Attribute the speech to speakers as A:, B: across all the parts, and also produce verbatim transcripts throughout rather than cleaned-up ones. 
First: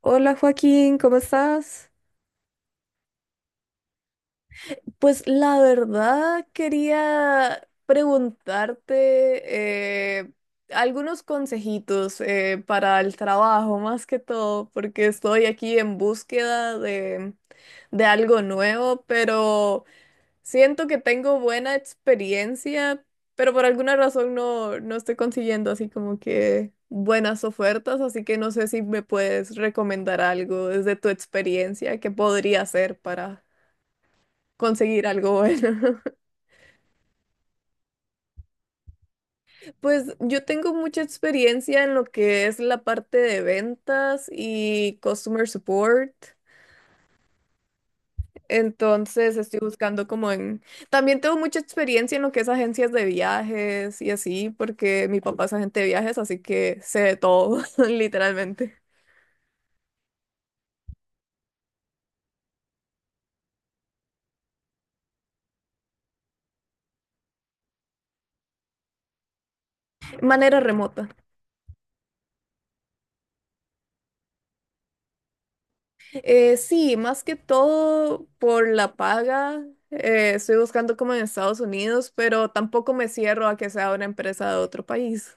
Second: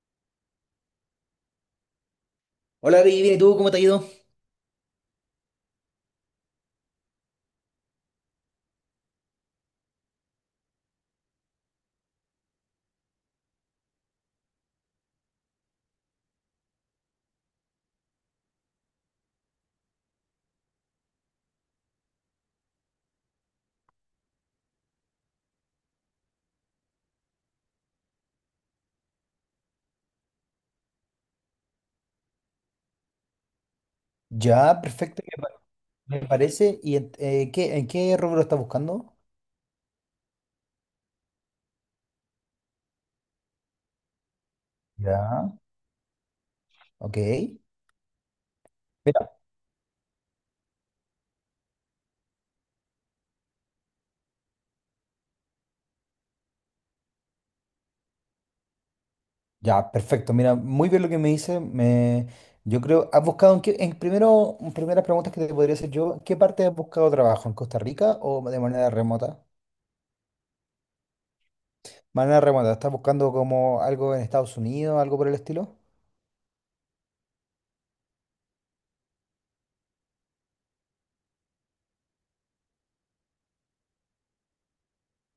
A: Hola Joaquín, ¿cómo estás?
B: Hola, Vivi, bien, ¿y tú cómo te ha ido?
A: Pues la verdad quería preguntarte eh, algunos consejitos eh, para el trabajo, más que todo, porque estoy aquí en búsqueda de, de algo nuevo, pero siento que tengo buena experiencia, pero por alguna razón no, no estoy consiguiendo así como que buenas ofertas, así que no sé si me puedes recomendar algo desde tu experiencia que podría hacer para
B: Ya,
A: conseguir
B: perfecto,
A: algo
B: me pa-
A: bueno.
B: me parece. ¿Y en, eh, qué, en qué rubro estás buscando?
A: Pues yo tengo mucha experiencia en lo que es la parte de ventas y customer
B: Ya.
A: support.
B: Ok,
A: Entonces estoy buscando como en... También tengo mucha experiencia en lo que es agencias de viajes y así, porque mi papá es agente de viajes, así que sé de todo, literalmente.
B: ya, perfecto. Mira, muy bien lo que me dice. Me, yo creo, ¿has buscado en qué, en primero, en primeras preguntas que te podría hacer yo, ¿en qué parte has buscado trabajo? ¿En Costa Rica o de manera remota?
A: Manera remota.
B: Manera remota, ¿estás buscando como algo en Estados Unidos, algo por el estilo?
A: Eh, sí, más que todo por la paga. Eh, estoy buscando como en Estados Unidos, pero tampoco me cierro a que sea una empresa de otro país.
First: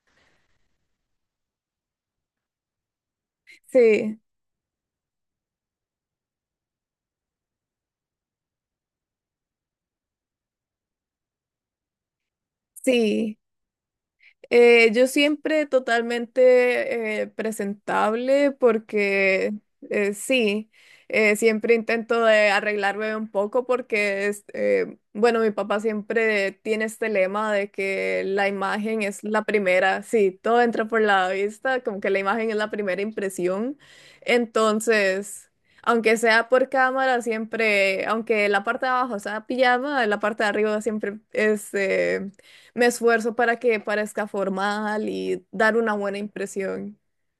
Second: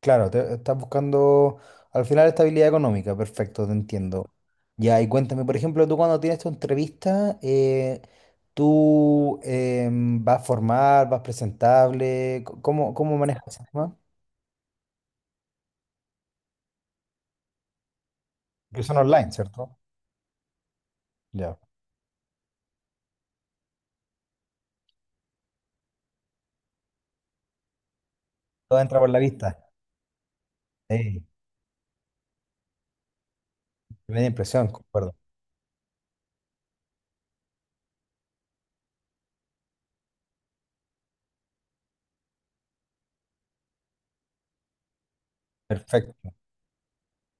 B: Claro, te- estás buscando al final estabilidad económica, perfecto, te
A: Sí,
B: entiendo. Ya, y cuéntame, por ejemplo, tú cuando tienes tu entrevista, eh, ¿tú em, vas formal, vas presentable? Co- ¿Cómo, cómo
A: sí.
B: manejas ese tema?
A: Eh, yo siempre totalmente eh, presentable
B: Porque son online,
A: porque
B: ¿cierto?
A: eh, sí, eh,
B: Ya.
A: siempre intento de arreglarme un poco porque es, eh, bueno, mi papá siempre tiene este lema de que la
B: Todo entra
A: imagen
B: por la
A: es la
B: vista.
A: primera, sí, todo entra por
B: Sí,
A: la vista, como que la imagen es la primera impresión.
B: me da impresión, concuerdo.
A: Entonces, aunque sea por cámara, siempre, aunque la parte de abajo sea pijama, la parte de arriba siempre es... eh, me esfuerzo para que parezca formal y dar una buena
B: Perfecto.
A: impresión.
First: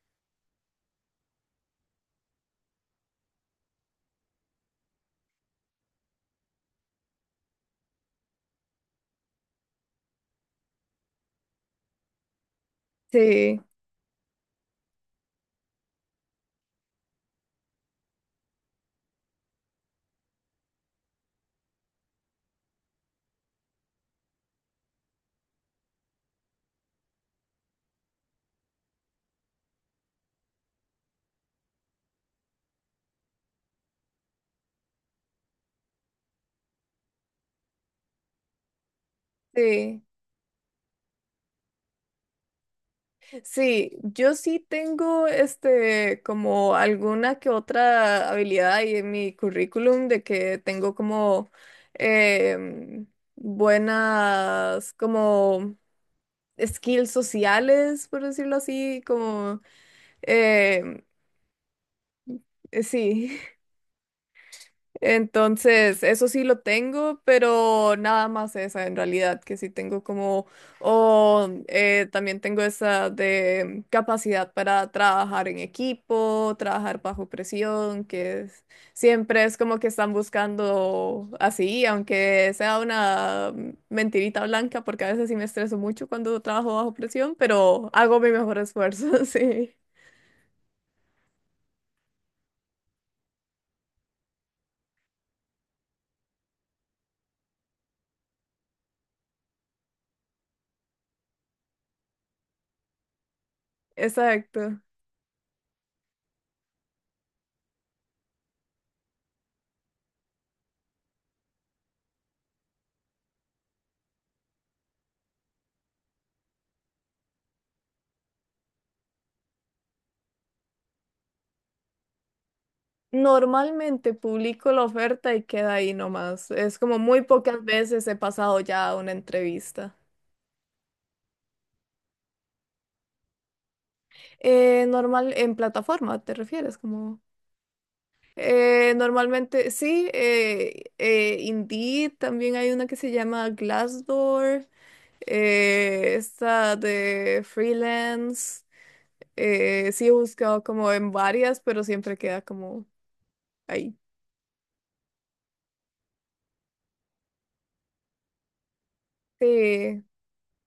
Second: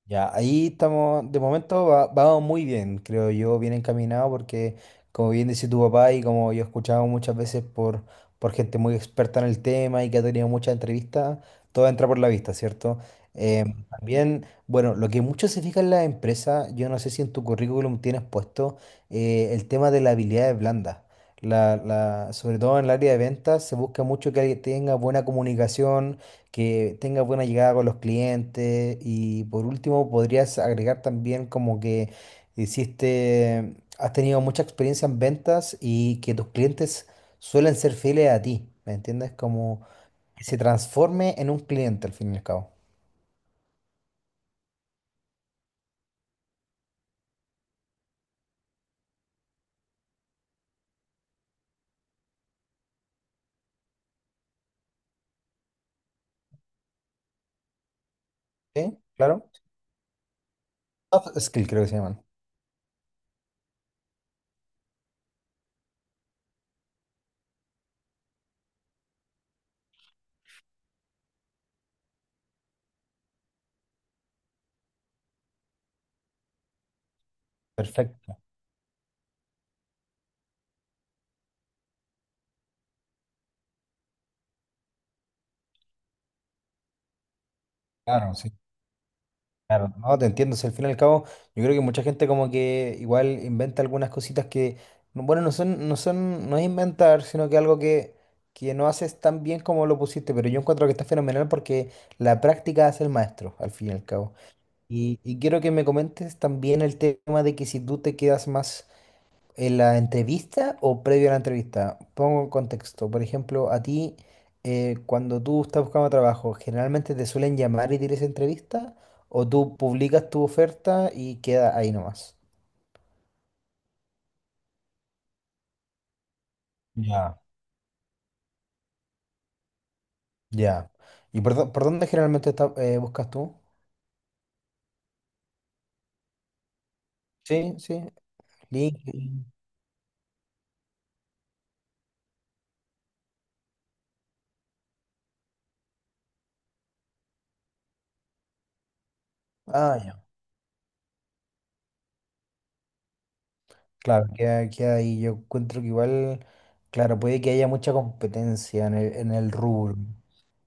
B: Ya, ahí estamos, de momento va, vamos muy bien, creo yo, bien encaminado porque como bien decía tu papá y como yo he escuchado muchas veces por, por gente muy experta en el tema y que ha tenido muchas entrevistas, todo entra por la vista, ¿cierto?
A: Sí,
B: Eh, Ujú. También, bueno, lo que mucho se fija en la empresa, yo no sé si en tu currículum tienes puesto eh, el tema de las habilidades blandas. La, la, sobre todo en el área de ventas se busca mucho que alguien tenga buena comunicación, que tenga buena llegada con los clientes, y por último podrías agregar también como que hiciste, has tenido mucha experiencia en ventas y que tus clientes suelen ser fieles a ti, ¿me entiendes? Como
A: sí,
B: que se transforme en un cliente al fin y al cabo.
A: sí. Yo sí tengo este como alguna que otra habilidad ahí en mi currículum de que tengo como em, buenas como skills sociales, por decirlo
B: ¿Sí?
A: así,
B: Claro.
A: como em,
B: Soft skill creo que se llaman.
A: sí. Entonces, eso sí lo tengo, pero nada más esa en realidad, que sí tengo como, o eh, también tengo esa de capacidad para trabajar en equipo, trabajar bajo presión,
B: Perfecto.
A: que es- siempre es como que están buscando así, aunque sea una mentirita blanca, porque a veces sí me estreso mucho cuando trabajo bajo presión, pero hago mi
B: Claro, sí.
A: mejor esfuerzo, sí,
B: Claro, no, te entiendo. Si al fin y al cabo, yo creo que mucha gente como que igual inventa algunas cositas que, no- bueno, no son, no son, no es inventar, sino que algo que, que no haces tan bien como lo pusiste, pero yo encuentro que está fenomenal porque la práctica hace el maestro, al fin y al cabo.
A: exacto.
B: Y, y quiero que me comentes también el tema de que si tú te quedas más ¿en la entrevista o previo a la entrevista? Pongo en contexto. Por ejemplo, a ti, eh, cuando tú estás buscando trabajo, ¿generalmente te suelen llamar y tienes entrevista? ¿O tú publicas tu oferta y queda ahí nomás?
A: Normalmente publico la oferta y queda ahí nomás. Es como muy
B: Ya.
A: pocas veces he pasado ya a una entrevista.
B: Ya. ¿Y por, dó- por dónde generalmente está- eh, buscas tú?
A: Eh, normal, en plataforma, ¿te refieres? Como
B: Sí, sí.
A: eh,
B: LinkedIn.
A: normalmente, sí, eh, eh, Indeed, también hay una que se llama Glassdoor, eh, esta de freelance. Eh,
B: Ah,
A: sí he
B: ya.
A: buscado como en varias, pero siempre queda como ahí.
B: Claro, queda, queda ahí. Yo encuentro que igual, claro, puede que haya mucha competencia en el, en el rubro.
A: Sí.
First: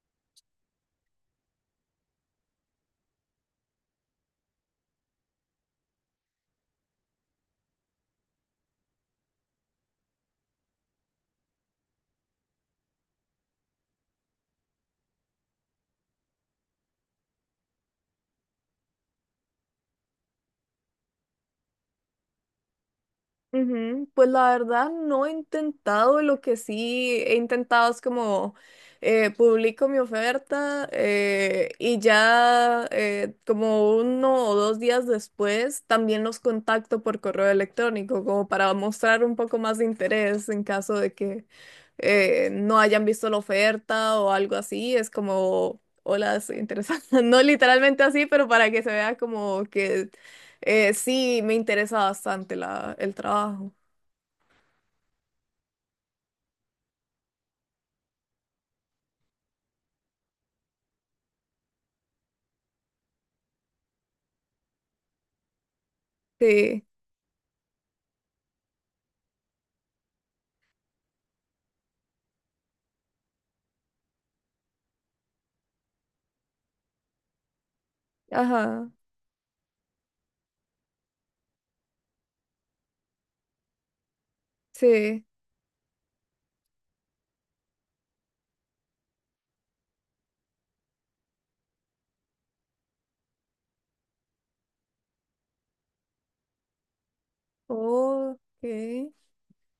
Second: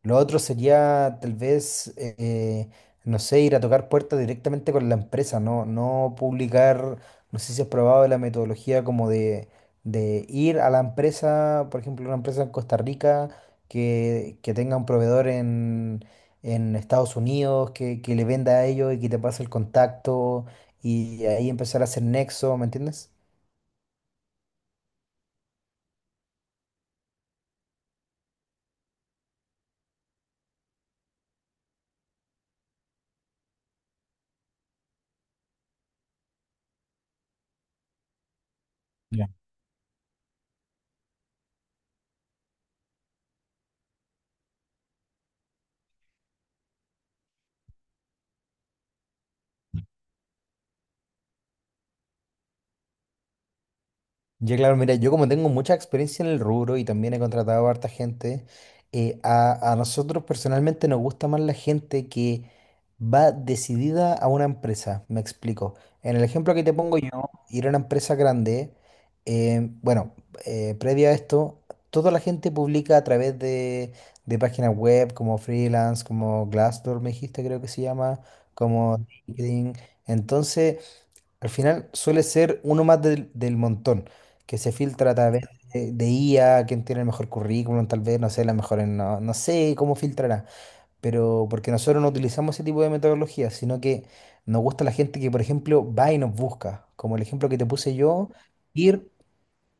B: Lo otro sería tal vez, eh, eh, no sé, ir a tocar puertas directamente con la empresa, no, no publicar, no sé si has probado la metodología como de, de ir a la empresa, por ejemplo, una empresa en Costa Rica que, que tenga un proveedor en, en Estados Unidos, que, que le venda a ellos y que te pase el contacto y ahí empezar a hacer nexo, ¿me entiendes?
A: Ujú, pues la verdad no he intentado, lo que sí he intentado es como eh, publico mi oferta eh, y ya eh, como uno o dos días después también los contacto por correo electrónico como para mostrar un poco más de interés en caso de que eh, no hayan visto la oferta o algo así, es como, hola, estoy interesada. No literalmente así, pero para que se vea como que eh, sí, me interesa bastante la, el trabajo.
B: Ya, claro, mira, yo como tengo mucha experiencia en el rubro y también he contratado a harta gente, eh, a, a nosotros personalmente nos gusta más la gente que va decidida a una empresa, me explico. En el ejemplo que te
A: Sí,
B: pongo yo, ir a una empresa grande, eh, bueno, eh, previo a esto, toda la gente publica a través de, de páginas web como freelance, como Glassdoor, me dijiste, creo que se llama,
A: ajá,
B: como LinkedIn. Entonces... al final suele ser uno más del, del montón, que se filtra a sí,
A: sí.
B: través de, de I A, quién tiene el mejor currículum, tal vez, no sé, la mejor en- no, no sé cómo filtrará, pero porque nosotros no utilizamos ese tipo de metodología, sino que nos gusta la gente que, por ejemplo, va y nos busca, como el ejemplo que te puse yo,
A: Ok,
B: ir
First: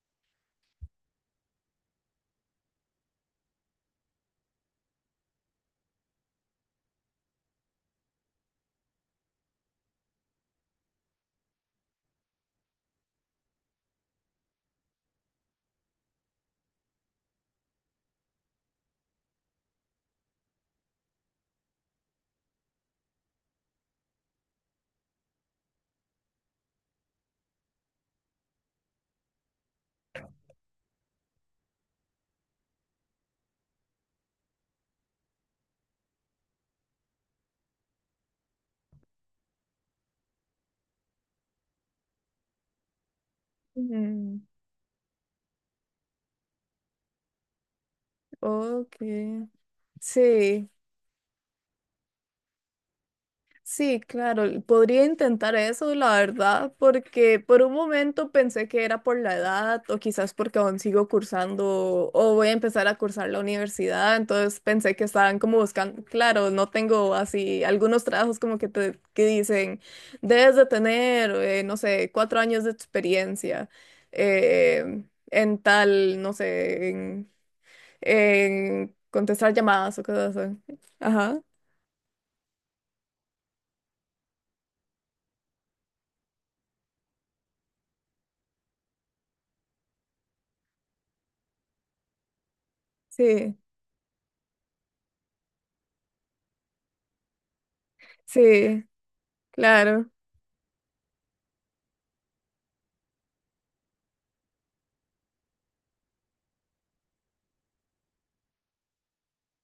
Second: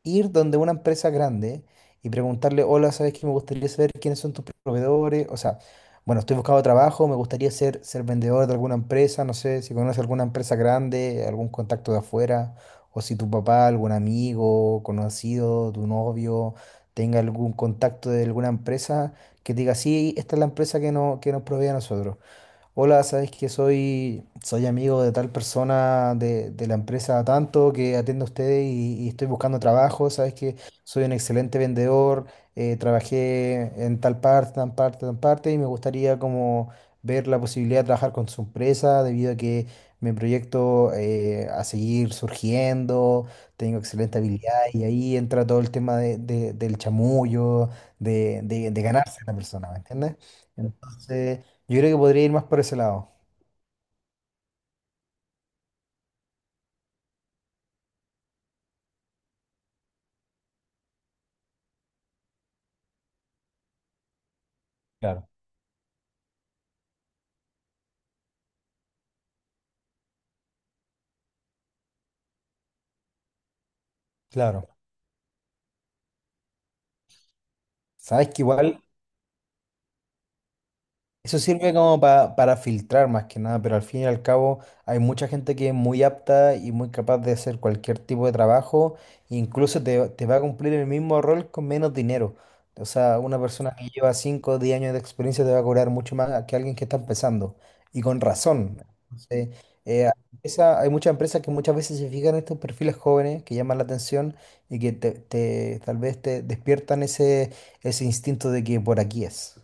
B: ir donde una empresa grande y preguntarle, hola, ¿sabes que me gustaría saber quiénes son tus proveedores? O sea, bueno, estoy buscando trabajo, me gustaría ser, ser vendedor de alguna empresa, no sé si conoces alguna empresa grande, algún contacto de afuera, o si tu papá, algún amigo, conocido, tu novio, tenga algún contacto de alguna empresa que te diga, sí, esta es la empresa que, no, que nos provee a nosotros. Hola, sabes que soy, soy amigo de tal persona de, de la empresa tanto que atiende a ustedes y, y estoy buscando trabajo. Sabes que soy un excelente vendedor, eh, trabajé en tal parte, tan parte, tan parte y me gustaría como ver la posibilidad de trabajar con su empresa debido a que mi proyecto eh, a seguir surgiendo, tengo excelente
A: ujú,
B: habilidad y ahí entra todo el tema de- de- del chamullo, de, de, de
A: ok.
B: ganarse a la persona, ¿me entiendes?
A: Sí,
B: Entonces... yo creo que podría ir más por ese lado.
A: sí, claro, podría intentar eso, la verdad, porque por un momento pensé que era por la edad o quizás porque aún sigo cursando o voy a empezar a cursar la universidad, entonces pensé que
B: Claro.
A: estaban como buscando, claro, no tengo así algunos trabajos como que te que dicen, debes de tener, eh, no sé, cuatro años de experiencia
B: Claro.
A: eh, en tal, no sé, en,
B: Sabes que igual
A: en contestar llamadas o cosas así.
B: Eso
A: Ajá,
B: sirve como pa- para filtrar más que nada, pero al fin y al cabo hay mucha gente que es muy apta y muy capaz de hacer cualquier tipo de trabajo, e incluso te, te va a cumplir el mismo rol con menos dinero. O sea, una
A: sí,
B: persona que lleva cinco o diez años de experiencia te va a cobrar mucho más que alguien que está empezando, y con razón.
A: sí,
B: Entonces,
A: claro.
B: eh, esa- hay muchas empresas que muchas veces se fijan en estos perfiles jóvenes que llaman la atención y que te, te- tal vez te despiertan ese, ese instinto de que por aquí es.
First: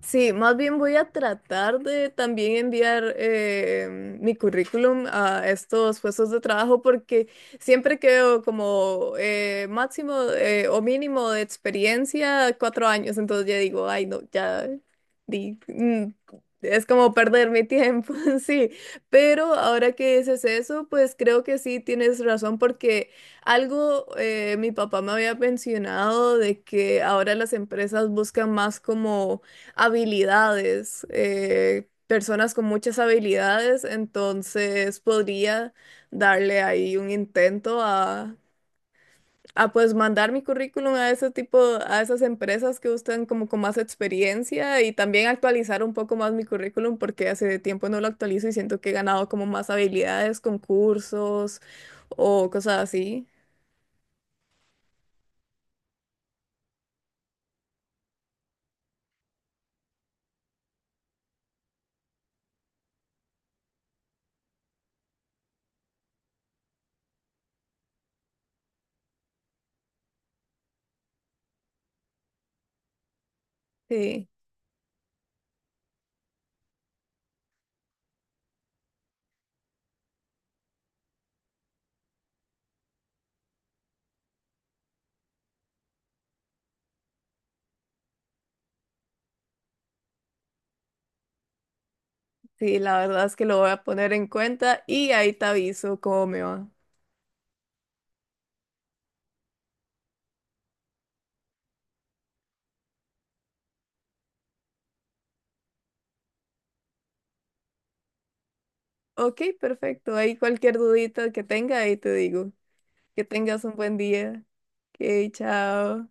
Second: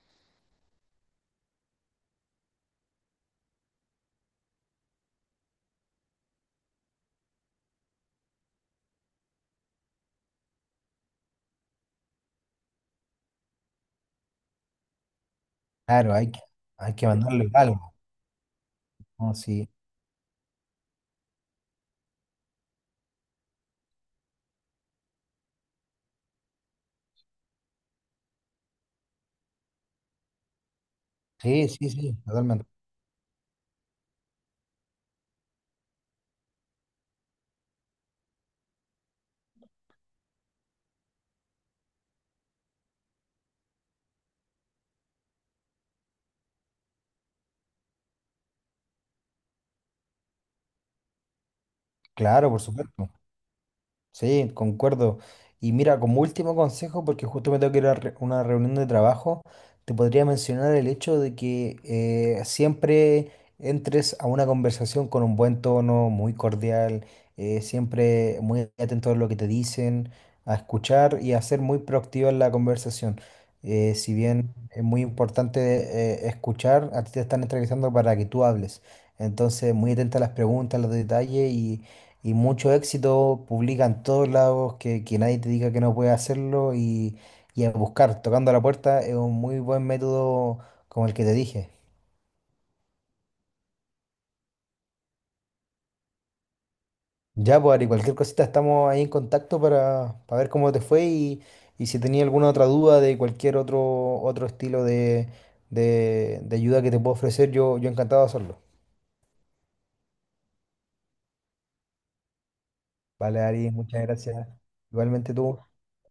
A: Sí, más bien voy a tratar de también enviar eh, mi currículum a estos puestos de trabajo porque siempre quedo como eh, máximo eh, o mínimo de experiencia cuatro años, entonces ya digo, ay no, ya di, mm,
B: Claro, hay que,
A: es
B: hay que
A: como
B: mandarle
A: perder mi
B: algo,
A: tiempo, sí,
B: ¿no?
A: pero
B: Sí,
A: ahora que dices eso, pues creo que sí tienes razón porque... Algo eh, mi papá me había mencionado de que ahora las empresas buscan más como habilidades,
B: sí,
A: eh,
B: sí, sí,
A: personas
B: totalmente.
A: con muchas habilidades, entonces podría darle ahí un intento a, a pues mandar mi currículum a ese tipo, a esas empresas que buscan como con más experiencia y también actualizar un poco más mi currículum porque hace tiempo no lo actualizo y siento que he ganado como más habilidades, concursos
B: Claro,
A: o
B: por
A: cosas
B: supuesto.
A: así.
B: Sí, concuerdo. Y mira, como último consejo, porque justo me tengo que ir a re- una reunión de trabajo, te podría mencionar el hecho de que eh, siempre entres a una conversación con un buen tono, muy cordial, eh, siempre muy atento a lo que te dicen, a escuchar y a ser muy proactivo en la conversación. Eh, si
A: Sí,
B: bien es muy importante eh, escuchar, a ti te están entrevistando para que tú hables. Entonces, muy atenta a las preguntas, a los detalles y mucho éxito, publica en todos lados, que, que nadie te diga que no puedes hacerlo y, y a buscar, tocando a la puerta, es un muy buen método como el que te dije.
A: sí, la verdad es que lo voy a poner en cuenta y ahí te aviso cómo me va.
B: Ya, pues, Ari, cualquier cosita estamos ahí en contacto para, para ver cómo te fue y, y si tenía alguna otra duda de cualquier otro, otro estilo de, de, de ayuda que te puedo ofrecer, yo, yo encantado de hacerlo.
A: Ok, perfecto. Ahí cualquier dudita que tenga, ahí te digo. Que
B: Vale,
A: tengas
B: Ari,
A: un buen
B: muchas
A: día.
B: gracias.
A: Ok,
B: Igualmente tú.
A: chao.